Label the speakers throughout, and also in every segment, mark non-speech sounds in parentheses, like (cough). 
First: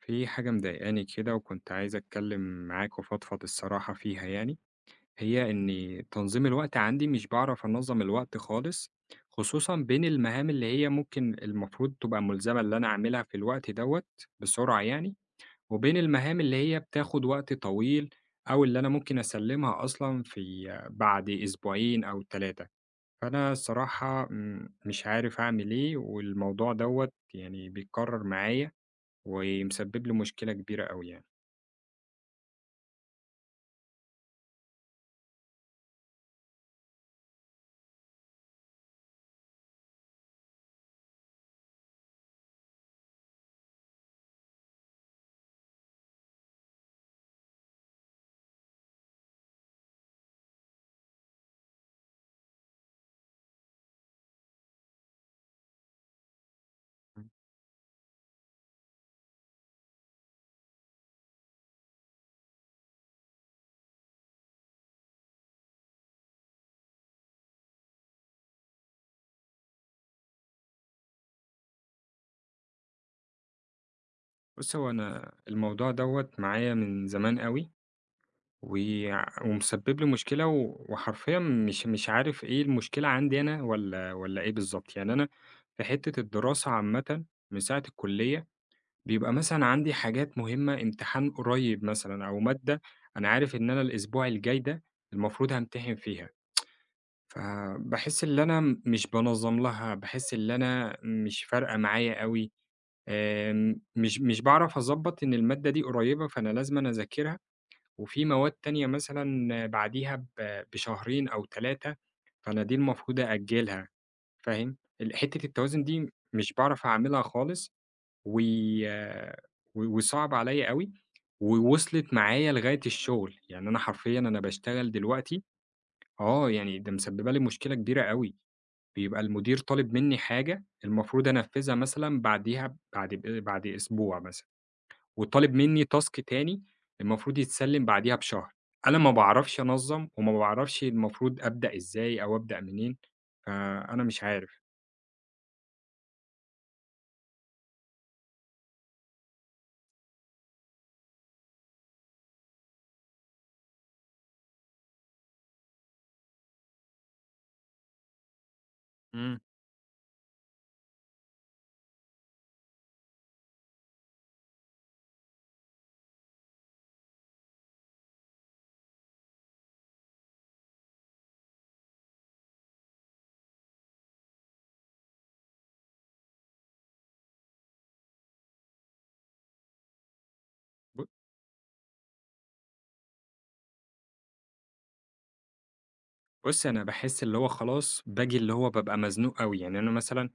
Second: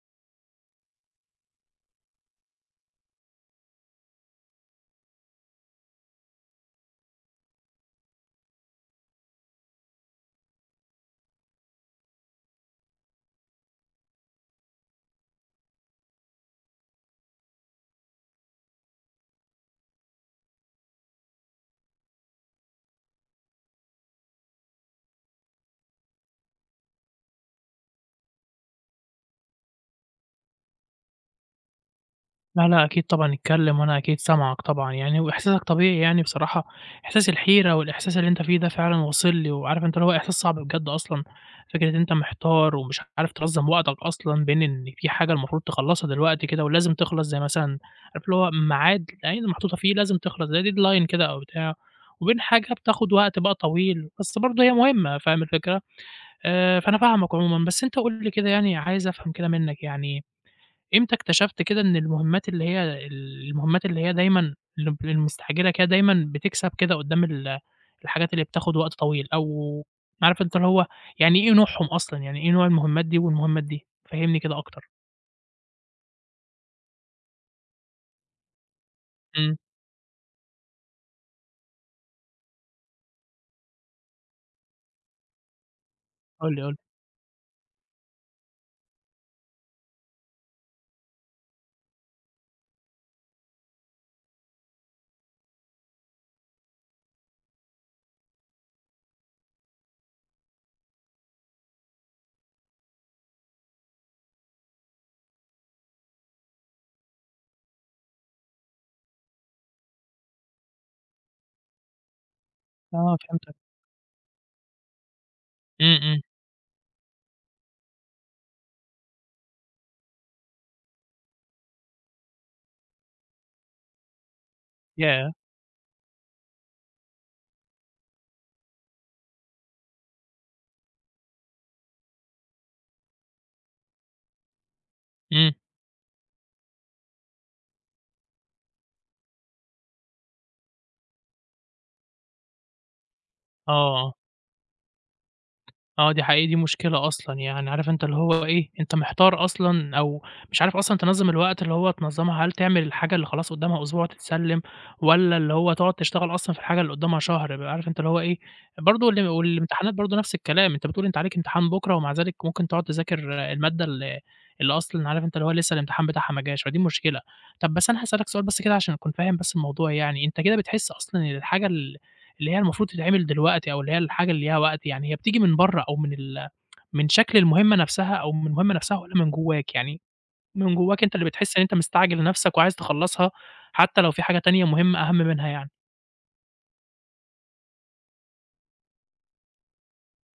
Speaker 1: في حاجة مضايقاني كده وكنت عايز أتكلم معاك وأفضفض الصراحة فيها يعني. هي إن تنظيم الوقت عندي مش بعرف أنظم الوقت خالص، خصوصا بين المهام اللي هي ممكن المفروض تبقى ملزمة اللي أنا أعملها في الوقت دوت بسرعة يعني، وبين المهام اللي هي بتاخد وقت طويل أو اللي أنا ممكن أسلمها أصلا في بعد أسبوعين أو ثلاثة. فأنا الصراحة مش عارف أعمل إيه، والموضوع دوت يعني بيتكرر معايا ومسبب له مشكلة كبيرة أوي يعني.
Speaker 2: لا، لأ، أكيد طبعًا اتكلّم وأنا أكيد سامعك طبعًا يعني، وإحساسك طبيعي يعني بصراحة، إحساس الحيرة والإحساس اللي أنت فيه ده فعلًا واصل لي، وعارف أنت اللي هو إحساس صعب بجد أصلًا، فكرة إن أنت محتار ومش عارف تنظّم وقتك أصلًا بين إن في حاجة المفروض تخلّصها دلوقتي كده ولازم تخلص زي مثلًا عارف اللي هو ميعاد العين محطوطة فيه لازم تخلص زي deadline كده أو بتاع، وبين حاجة بتاخد وقت بقى طويل، بس برضه هي مهمة فاهم الفكرة؟ فأنا فاهمك عمومًا، بس أنت قُل لي كده يعني عايز أفهم كده منّك يعني إمتى اكتشفت كده إن المهمات اللي هي دايمًا اللي ب المستعجلة كده دايمًا بتكسب كده قدّام الحاجات اللي بتاخد وقت طويل، أو عارف أنت اللي هو يعني إيه نوعهم أصلًا، يعني إيه نوع المهمات دي والمهمات دي؟ فهّمني كده
Speaker 1: بُص، هو
Speaker 2: أكتر.
Speaker 1: أنا الموضوع دوّة معايا من زمان أوي،
Speaker 2: إمم،
Speaker 1: ومسبب لي مشكلة وحرفيًا مش عارف إيه المشكلة عندي أنا والّا إيه بالضبط، يعني أنا في حتّة
Speaker 2: قُل لي، قُل
Speaker 1: الدراسة
Speaker 2: لي.
Speaker 1: عامةً من ساعة الكلية، بيبقى مثلًا عندي حاجات مهمة، امتحان قريب مثلًا أو مادة أنا عارف إن أنا الأسبوع الجاي ده المفروض هامتحن فيها، فباحس اللي أنا مش بانظّم لها، باحس اللي أنا مش فارقة معايا أوي. مش باعرف أضبّط إن المادة دي قريّبة فأنا لازمًا أذاكرها، وفي مواد تانية مثلًا بعديها بشهرين أو 3، فأنا دي
Speaker 2: آه
Speaker 1: المفروض
Speaker 2: فهمتك.
Speaker 1: أأجّلها، فاهم؟ حتّة التوازن
Speaker 2: إمم،
Speaker 1: دي
Speaker 2: إمم.
Speaker 1: مش باعرف أعملها خالص، و آه، و وصعب عليّا أوي، ووصلت معايا لغاية الشغل، يعني أنا حرفيًا أنا باشتغل
Speaker 2: ياه!
Speaker 1: دلوقتي آه، يعني ده مسبّبة لي مشكلة كبيرة أوي. بيبقى المدير طالب منّي حاجة المفروض أنفّذها مثلًا بعديها بعد أسبوع مثلًا،
Speaker 2: إمم،
Speaker 1: وطالب منّي task تاني المفروض يتسلّم بعديها بشهر. أنا ما باعرفش أنظّم وما باعرفش المفروض أبدأ إزاي أو أبدأ منين،
Speaker 2: آه،
Speaker 1: فأنا
Speaker 2: آه.
Speaker 1: مش عارف.
Speaker 2: آه، دي حقيقي دي مشكلة أصلًا، يعني عارف أنت اللي هو إيه، أنت محتار أصلًا أو مش عارف أصلًا تنظّم الوقت اللي هو تنظّمها، هل تعمل الحاجة اللي خلاص قدّامها أسبوع وتتسلّم، والّا اللي هو تقعد تشتغل أصلًا في الحاجة اللي قدّامها شهر بقى، عارف أنت اللي هو إيه، برضه وال
Speaker 1: إمم.
Speaker 2: والامتحانات برضه نفس الكلام، أنت بتقول أنت عليك امتحان بُكرة ومع ذلك ممكن تقعد تذاكر المادة اللي أصلًا عارف أنت اللي هو لسه الامتحان بتاعها ما جاش، فدي مشكلة. طَب بس أنا هاسألك سؤال بس كده عشان أكون فاهم بس الموضوع يعني، أنت كده بتحس أصلًا إن الحاجة اللي هي المفروض تتعمل دلوقتي أو اللي هي الحاجة اللي ليها وقت، يعني هي بتيجي من برّه أو من من شكل المهمة نفسها أو من المهمة نفسها والّا من جواك؟ يعني من
Speaker 1: ب
Speaker 2: جواك أنت اللي بتحس إن أنت مستعجل نفسك وعايز تخلّصها حتى لو في حاجة تانية مهمة أهَم منها يعني.
Speaker 1: بُص، أنا باحس اللي هو خلاص باجي اللي هو بابقى مزنوق أوي. يعني أنا مثلًا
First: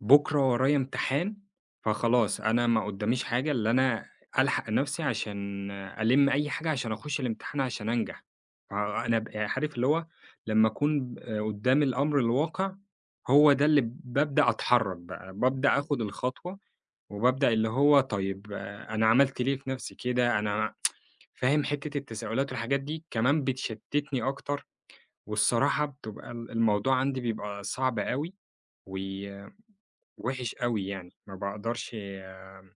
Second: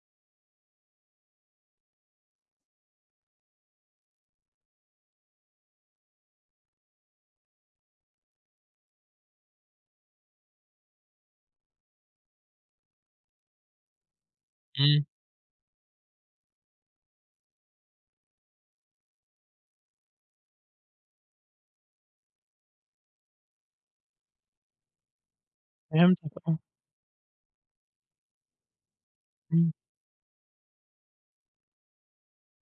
Speaker 1: بُكرة ورايا امتحان، فخلاص أنا ما قدّاميش حاجة إلا أنا ألحق نفسي عشان ألِم أي حاجة عشان أخُش الامتحان عشان أنجح. فأنا يعني عارف اللي هو لمّا أكون قدّام الأمر الواقع، هو ده اللي بابدأ أتحرّك
Speaker 2: إمم،
Speaker 1: بقى، بابدأ آخُد الخطوة، وبابدأ اللي هو طيب آه، أنا عملت ليه في نفسي كده. أنا فاهم حتّة التساؤلات والحاجات دي كمان بتشتّتني أكتر، والصراحة بتبقى
Speaker 2: فهمتك آه،
Speaker 1: الموضوع عندي بيبقى صعب أوي و
Speaker 2: إمم،
Speaker 1: وِحِش أوي يعني، ما باقدرش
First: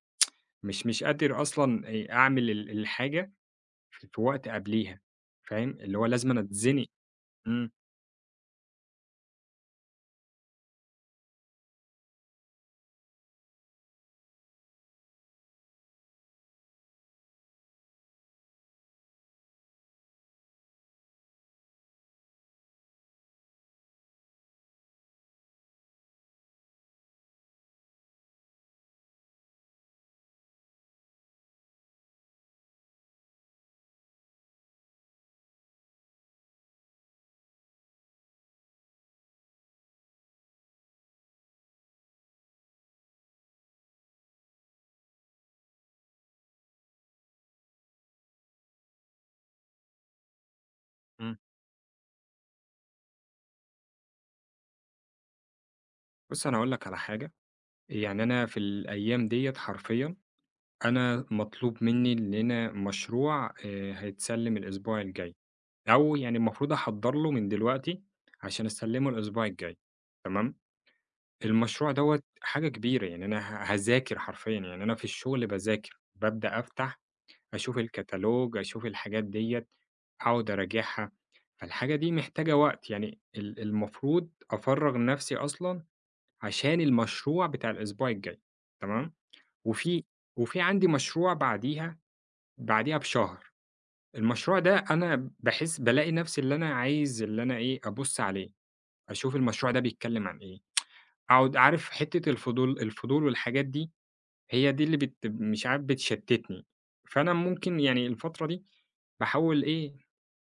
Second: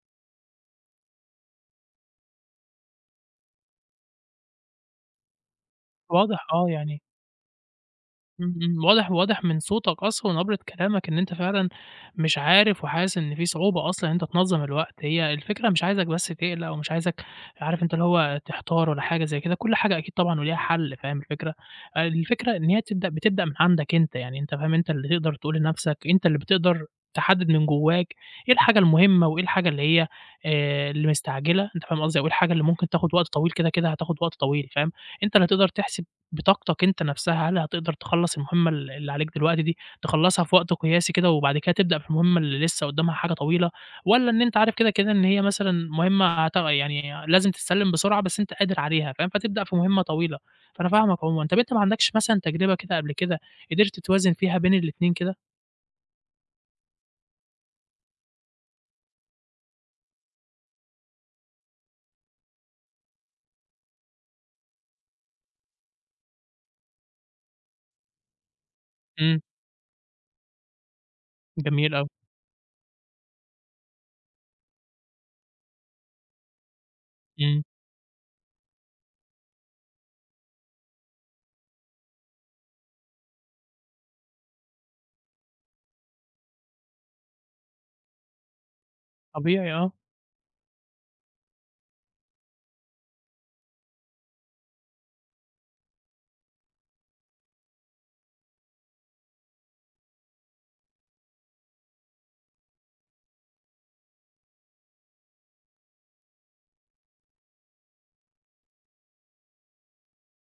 Speaker 1: مش قادر أصلًا أعمل الحاجة في وقت قبليها. فاهم؟ اللي هو
Speaker 2: واضح
Speaker 1: لازمًا
Speaker 2: آه،
Speaker 1: أتزنق.
Speaker 2: يعني
Speaker 1: إمم،
Speaker 2: إمم، إمم، واضح واضح من صوتك أصلًا ونبرة كلامك إن أنت فعلًا مش عارف وحاسس إن في صعوبة أصلًا إن أنت تنظّم الوقت، هي الفكرة مش عايزك بس تقلق ومش عايزك عارف أنت اللي هو تحتار ولا حاجة زي كده، كل حاجة أكيد طبعًا وليها حل فاهم الفكرة؟ الفكرة إن هي بتبدأ من عندك أنت، يعني أنت فاهم أنت اللي تقدر تقول لنفسك، أنت اللي بتقدر تحدد من جواك إيه الحاجة المهمة وإيه الحاجة اللي هي اللي مستعجلة، أنت فاهم قصدي، أو إيه الحاجة اللي ممكن تاخد وقت طويل كده، كده هتاخد وقت طويل فاهم، أنت اللي هتقدر تحسب بطاقتك أنت نفسها، هل هتقدر تخلّص المهمة اللي عليك دلوقتي دي، تخلّصها في وقت قياسي كده وبعد كده تبدأ في المهمة اللي لسه قدّامها حاجة طويلة، والّا إن أنت عارف كده، كده إن هي مثلًا مهمة يعني لازم تتسلّم بسرعة بس أنت قادر عليها فاهم، فتبدأ في مهمة طويلة، فأنا فاهمك
Speaker 1: إمم.
Speaker 2: عمومًا. طَب أنت ما عندكش مثلًا تجربة كده قبل كده قدرت توازن فيها بين الاتنين كده؟
Speaker 1: بُص، أنا هاقول لك على حاجة. يعني أنا في الأيام ديّة حرفيًا أنا مطلوب منّي إن أنا مشروع هيتسلّم الأسبوع الجاي، أو يعني المفروض أحضّر له من دلوقتي عشان أسلّمه
Speaker 2: إمم،
Speaker 1: الأسبوع الجاي، تمام؟ المشروع
Speaker 2: جميل أوي،
Speaker 1: دوّة حاجة كبيرة، يعني أنا هاذاكر حرفيًا، يعني أنا في الشغل باذاكر، بابدأ أفتح
Speaker 2: إمم،
Speaker 1: أشوف الكتالوج، أشوف الحاجات ديّة، أقعد أراجعها. فالحاجة دي محتاجة وقت، يعني المفروض أفرّغ نَفْسي أصلًا عشان المشروع بتاع الأسبوع الجاي، تمام.
Speaker 2: طبيعي آه،
Speaker 1: وفي وفي عندي مشروع بعديها، بعديها بشهر. المشروع ده أنا باحس بالاقي نَفْسي اللي أنا عايز اللي أنا إيه، أبُص عليه، أشوف المشروع ده بيتكلّم عن إيه، أقعد عارف حتّة الفضول والحاجات دي هي دي اللي مش عارف بتشتتني. فأنا ممكن يعني الفترة دي باحاول إيه،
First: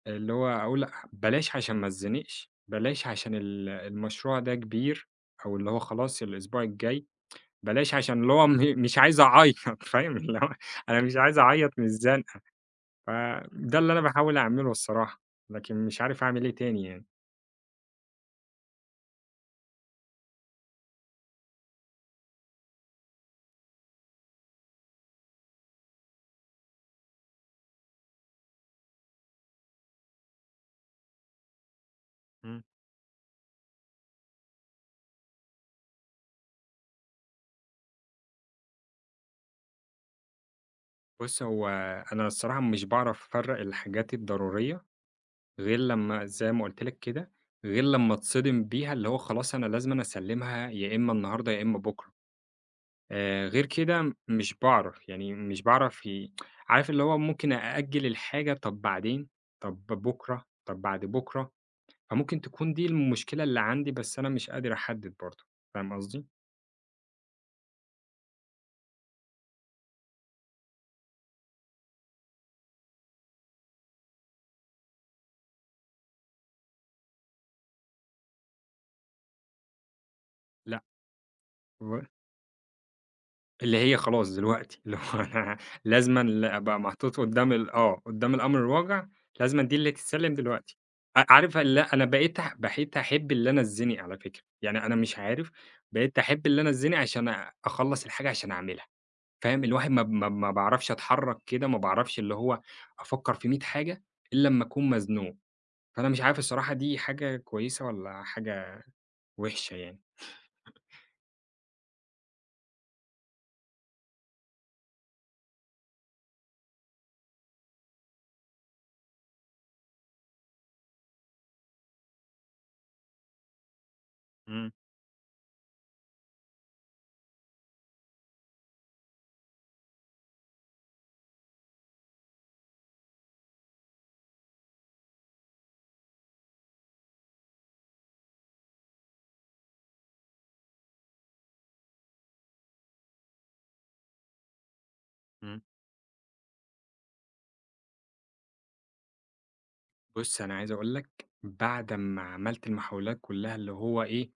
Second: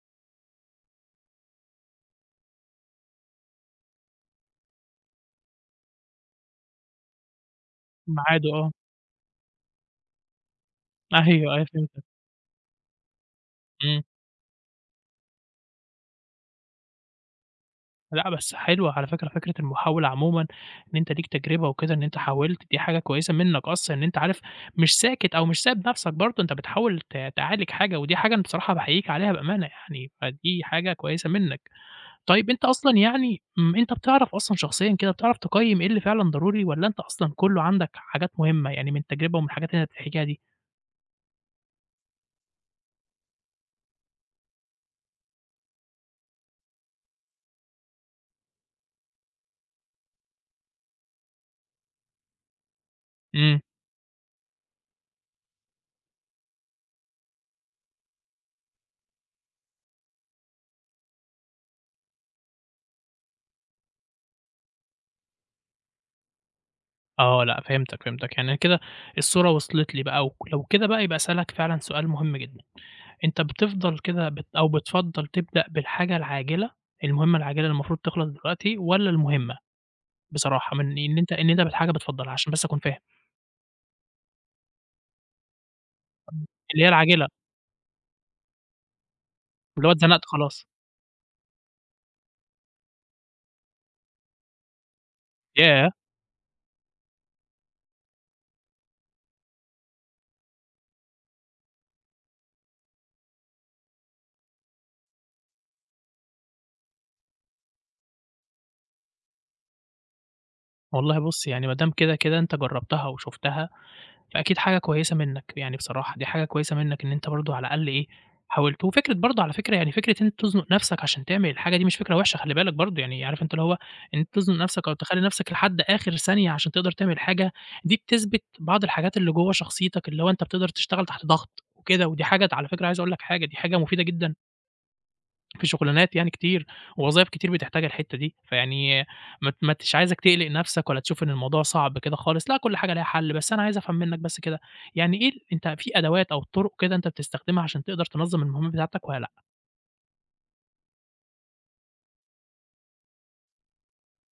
Speaker 1: اللي هو أقول لأ، بلاش عشان ما اتزنقش، بلاش عشان المشروع ده كبير أو اللي هو خلاص الأسبوع الجاي، بلاش عشان اللي هو
Speaker 2: ميعاده آه،
Speaker 1: (laughs) مش عايز أعيّط (laughs) فاهم، اللي هو أنا مش عايز
Speaker 2: أيوه، أيوه
Speaker 1: أعيّط من
Speaker 2: فهمتك،
Speaker 1: الزنقة. فده اللي أنا
Speaker 2: إمم.
Speaker 1: باحاول أعمله الصراحة، لكن مش عارف أعمل إيه تاني يعني.
Speaker 2: لأ، بس حلوة على فكرة فكرة المحاولة عمومًا، إن أنت ليك تجربة وكده إن أنت حاولت، دي حاجة كويسة منّك أصلًا إن أنت عارف مش ساكت أو مش سايب نَفْسك برضه، أنت بتحاول تعالج حاجة، ودي حاجة أنا بصراحة باحييك عليها بأمانة يعني، فدي حاجة كويسة منّك. طيب
Speaker 1: إمم.
Speaker 2: أنت أصلًا يعني إمم، أنت بتعرف أصلًا شخصيًا كده بتعرف تقيّم إيه اللي فعلًا ضروري والّا أنت أصلًا كُلّه عندك حاجات مهمة، يعني من التجربة ومن الحاجات اللي أنت بتحكيها دي؟
Speaker 1: بُص، هو أنا الصراحة مش باعرف أفرّق الحاجات الضرورية غير لمّا زي ما قُلت لك كده، غير لمّا اتصدم بيها اللي هو خلاص أنا لازمًا أسلّمها يا إمّا النهارده يا إمّا بُكرة.
Speaker 2: إمم،
Speaker 1: غير كده مش باعرف، يعني مش باعرف عارف اللي هو ممكن أأجّل الحاجة طَب بعدين، طَب بُكرة، طَب بعد بُكرة. فممكن تكون دي المشكلة اللي عندي، بس أنا مش قادر أحدّد برضه، فاهم قصدي؟
Speaker 2: آه، لأ فهمتك، فهمتك، يعني أنا كده الصورة وصلت لي بقى لو كده بقى يبقى أسألك فعلًا سؤال مهم جدًا. أنت بتفضل كده بت أو بتفضّل تبدأ بالحاجة العاجلة، المهمة العاجلة اللي المفروض تخلص دلوقتي والّا المهمة بصراحة
Speaker 1: لأ،
Speaker 2: من إن أنت بالحاجة
Speaker 1: و
Speaker 2: بتفضّلها عشان بس أكون فاهم،
Speaker 1: اللي هي خلاص دلوقتي، اللي هو أنا (laughs) لازمًا أبقى
Speaker 2: اللي هي
Speaker 1: محطوط
Speaker 2: العاجلة،
Speaker 1: قدّام آه، قدّام الأمر الواقع، لازمًا دي
Speaker 2: اللي
Speaker 1: اللي
Speaker 2: هو اتزنقت
Speaker 1: تتسلِّم
Speaker 2: خلاص؟
Speaker 1: دلوقتي. عارف اللي أنا بقيت بقيت أحب اللي أنا أتزنق على فكرة، يعني أنا مش عارف،
Speaker 2: ياه!
Speaker 1: بقيت أحب اللي أنا أتزنق عشان أخلّص الحاجة عشان أعملها. فاهم؟ الواحد ما باعرفش أتحرّك كده، ما باعرفش اللي هو أفكّر في 100 حاجة إلّا أمّا أكون مزنوق. فأنا مش عارف الصراحة دي حاجة كويسة والّا حاجة وِحشة يعني.
Speaker 2: والله بُص يعني ما دام كده، كده أنت جرّبتها وشُفتها فأكيد حاجة كويسة منّك، يعني بصراحة دي حاجة كويسة منّك إن أنت برضه على الأقل إيه، حاولت. وفكرة برضه على فكرة يعني فكرة إن أنت تزنُق نَفْسك عشان تعمل الحاجة دي مش فكرة وِحشة خلّي بالك برضه، يعني عارف أنت اللي هو إن أنت تزنُق
Speaker 1: إمم،
Speaker 2: نَفْسك أو تخلّي نَفْسك لحد آخِر ثانية عشان تقدر تعمل حاجة، دي بتثبِت بعض الحاجات اللي جوّه شخصيتك اللي هو أنت بتقدر تشتغل تحت ضغط وكده، ودي حاجة على فكرة عايز أقول لك حاجة، دي حاجة مفيدة جدًا في شغلانات يعني كتير، ووظايف كتير بتحتاج الحتّة دي، فيعني ما تش عايزك تقلق نَفْسك ولا تشوف إن الموضوع صعب كده خالص، لأ كل حاجة ليها حَل، بس أنا عايز أفهم منّك بس كده، يعني إيه
Speaker 1: إمم.
Speaker 2: أنت في أدوات أو طُرق كده أنت بتستخدمها عشان تقدر تنظّم المهام بتاعتك والّا لأ؟
Speaker 1: بُص، أنا عايز أقول لك بعد أمّا عملت المحاولات كلّها اللي هو إيه،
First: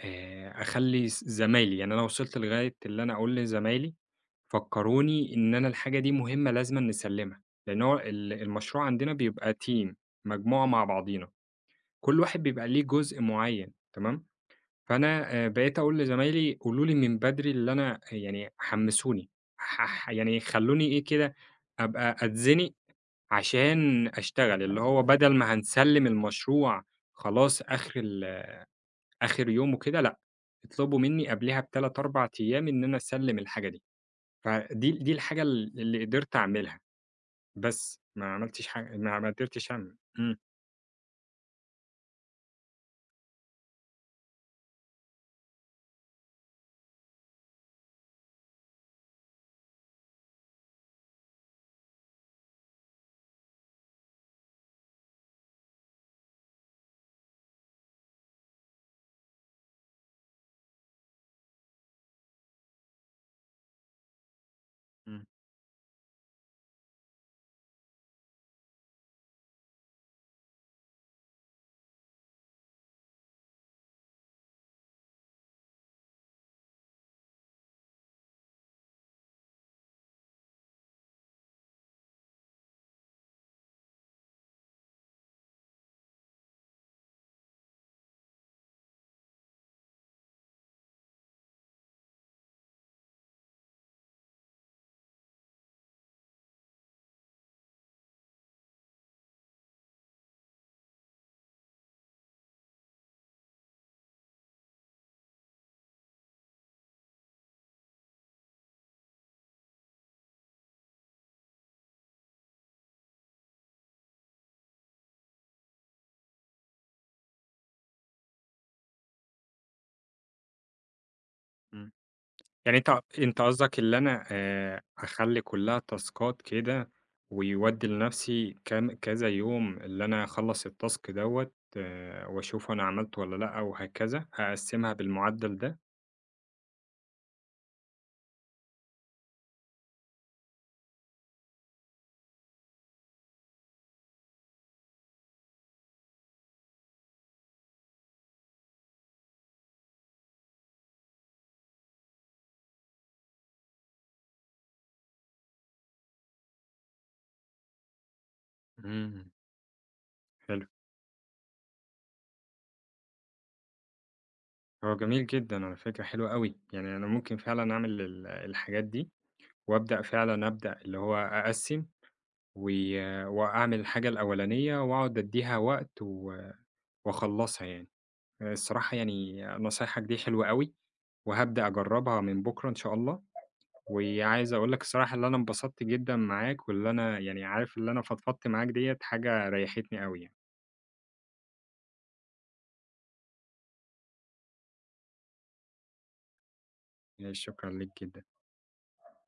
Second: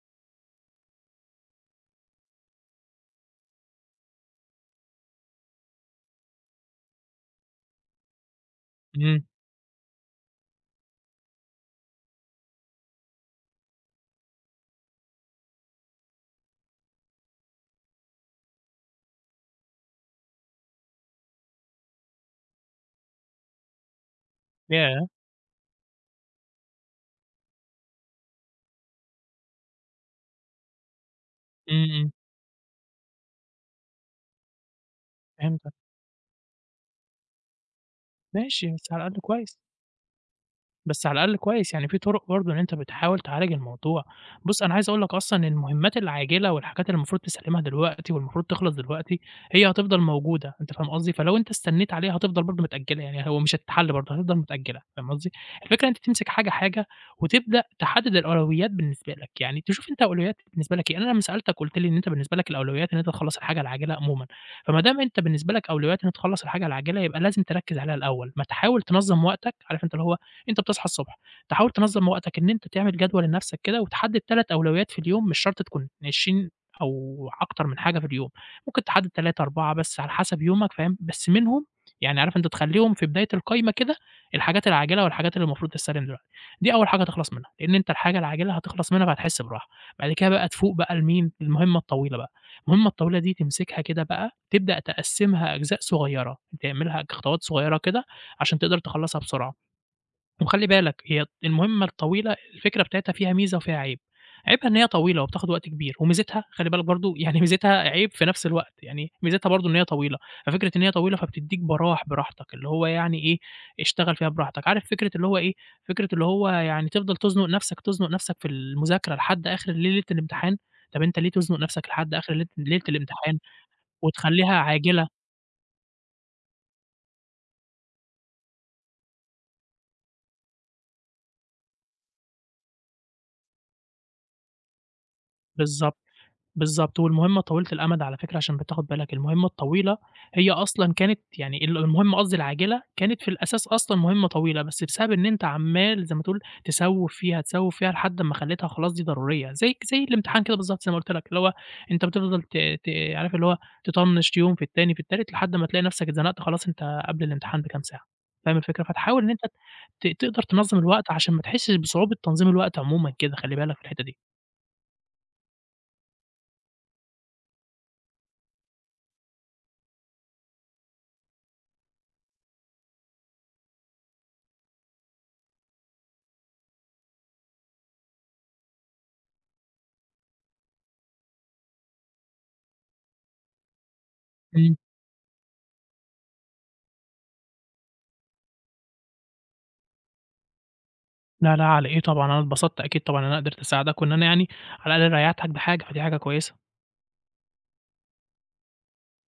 Speaker 1: أخلّي زمايلي، يعني أنا وصلت لغاية اللي أنا أقول لزمايلي فكّروني إن أنا الحاجة دي مهمة لازمًا نسلِّمها، لإن هو المشروع عندنا
Speaker 2: إمم،
Speaker 1: بيبقى team، مجموعة مع بعضينا، كل واحد بيبقى ليه جزء معيّن تمام. فأنا بقيت أقول لزمايلي قولوا لي من بدري اللي أنا يعني حمّسوني، ح ح يعني خلّوني إيه كده أبقى أتزنق عشان أشتغل، اللي هو
Speaker 2: ياه!
Speaker 1: بدل ما هنسلِّم المشروع خلاص آخر آخر يوم وكده، لأ، اطلبوا منّي قبلها ب3،
Speaker 2: إمم، إمم،
Speaker 1: 4 أيام إن أنا أسلِّم الحاجة دي. فدي دي الحاجة
Speaker 2: فهمتك،
Speaker 1: اللي قدرت أعملها، بس ما عملتش
Speaker 2: ماشي، بس
Speaker 1: حاجة
Speaker 2: على
Speaker 1: ما
Speaker 2: الأقل
Speaker 1: ما
Speaker 2: كويس.
Speaker 1: قدرتش أعمل إمم،
Speaker 2: بس على الأقل كويس، يعني في طرق برضه إن أنت بتحاول تعالج الموضوع. بُص، أنا عايز أقول لك أصلًا إن المهمات العاجلة والحاجات اللي المفروض تسلِّمها دلوقتي والمفروض تخلص دلوقتي، هي هتفضل موجودة، أنت فاهم قصدي؟ فلو أنت استنّيت عليها هتفضل برضه متأجّلة، يعني هو مش هتتحل برضه، هتفضل متأجّلة، فاهم قصدي؟ الفكرة إن أنت تمسك حاجة، حاجة وتبدأ تحدّد الأولويات بالنسبة لك، يعني تشوف أنت أولويات بالنسبة لك إيه. أنا لمّا سألتك قُلت لي إن أنت بالنسبة لك الأولويات إن أنت تخلّص الحاجة العاجلة عمومًا، فما دام أنت
Speaker 1: إمم،
Speaker 2: بالنسبة لك أولويات إن تخلّص الحاجة العاجلة، يبقى لازم تركّز عليها الأول، ما تحاول تنظّم وقتك، عارف أنت اللي هو أنت بتصحى الصبح، تحاول تنظّم وقتك إن أنت تعمل جدول لنفسك كده وتحدد 3 أولويات في اليوم، مش شرط تكون 20 أو أكتر من حاجة في اليوم، ممكن تحدد 3، 4 بس على حسب يومك فاهم، بس منهم يعني عارف أنت تخلّيهم في بداية القايمة كده، الحاجات العاجلة والحاجات اللي المفروض تستسلم دلوقتي، دي أول حاجة تخلص منها، لإن أنت الحاجة العاجلة هتخلص منها فهتحس براحة، بعد كده بقى تفوق بقى لمين، للمهمة الطويلة بقى، المهمة الطويلة دي تمسكها كده بقى تبدأ تقسّمها أجزاء صغيرة، تعملها خطوات صغيرة كده عشان تقدر تخلّصها بسرعة. طب خلّي بالك هي المهمة الطويلة الفكرة بتاعتها فيها ميزة وفيها عيب، عيبها إن هي طويلة وبتاخد وقت كبير، وميزتها خلّي بالك برضه يعني (laughs) ميزتها عيب في نفس الوقت، يعني ميزتها برضه إن هي طويلة، ففكرة إن هي طويلة فبتدّيك براحتك، اللي هو يعني إيه، اشتغل فيها براحتك، عارف فكرة اللي هو إيه، فكرة اللي هو يعني تفضل تزنق نفسك، تزنق نفسك في المذاكرة لحد آخر ليلة الامتحان، طب أنت ليه تزنق نفسك
Speaker 1: إمم.
Speaker 2: لحد آخر ليلة
Speaker 1: يعني
Speaker 2: ليلة
Speaker 1: أنت
Speaker 2: الامتحان
Speaker 1: أنت قصدك اللي أنا
Speaker 2: وتخلّيها عاجلة؟
Speaker 1: أخلّي كلّها تاسكات كده، ويودّي لنفسي كام كذا يوم اللي أنا أخلّص الtask دوّة وأشوف أنا عملته والّا لأ وهكذا، أقسّمها بالمُعدّل ده؟
Speaker 2: بالضبط. بالضبط، والمهمة طويلة الأمد على فكرة عشان بتاخد بالك، المهمة الطويلة هي أصلًا كانت يعني المهمة قصدي العاجلة كانت في الأساس أصلًا مهمة طويلة، بس بسبب إن أنت عمّال زي ما تقول تسوّف فيها، تسوّف فيها لحد أمّا خلّيتها خلاص دي ضرورية، زي الامتحان كده بالضبط زي ما قُلت لك، اللي هو أنت بتفضل ت ت عارف اللي هو تطنّش يوم في التاني في التالت لحد ما تلاقي نفسك اتزنقت خلاص أنت قبل الامتحان بكام ساعة، فاهم الفكرة؟ فتحاول
Speaker 1: إمم،
Speaker 2: إن أنت تقدر
Speaker 1: حلو.
Speaker 2: تنظّم الوقت عشان ما تحسّش بصعوبة تنظيم الوقت عمومًا كده خلّي بالك في الحتّة دي.
Speaker 1: هو جميل جدًا على فكرة، حلو أوي. يعني أنا ممكن فعلًا أعمل الحاجات دي، وأبدأ فعلًا أبدأ اللي هو أقسّم و وأعمل الحاجة الأولانية وأقعد أدّيها وقت وأخلّصها يعني. الصراحة يعني نصايحك دي حلوة أوي، وهابدأ أجرّبها من بُكرة إن شاء الله. وعايز أقول
Speaker 2: إمم.
Speaker 1: لك الصراحة اللي أنا انبسطت جدًا معاك، واللي أنا يعني عارف اللي أنا فضفضت معاك ديّة حاجة ريّحتني أوي
Speaker 2: لا، لا على إيه طبعًا، أنا اتبسطت أكيد طبعًا إن أنا قدرت أساعدك وإن أنا يعني على الأقل ريّحتك بحاجة، فدي حاجة كويسة.
Speaker 1: يعني. شكرًا ليك جدًا.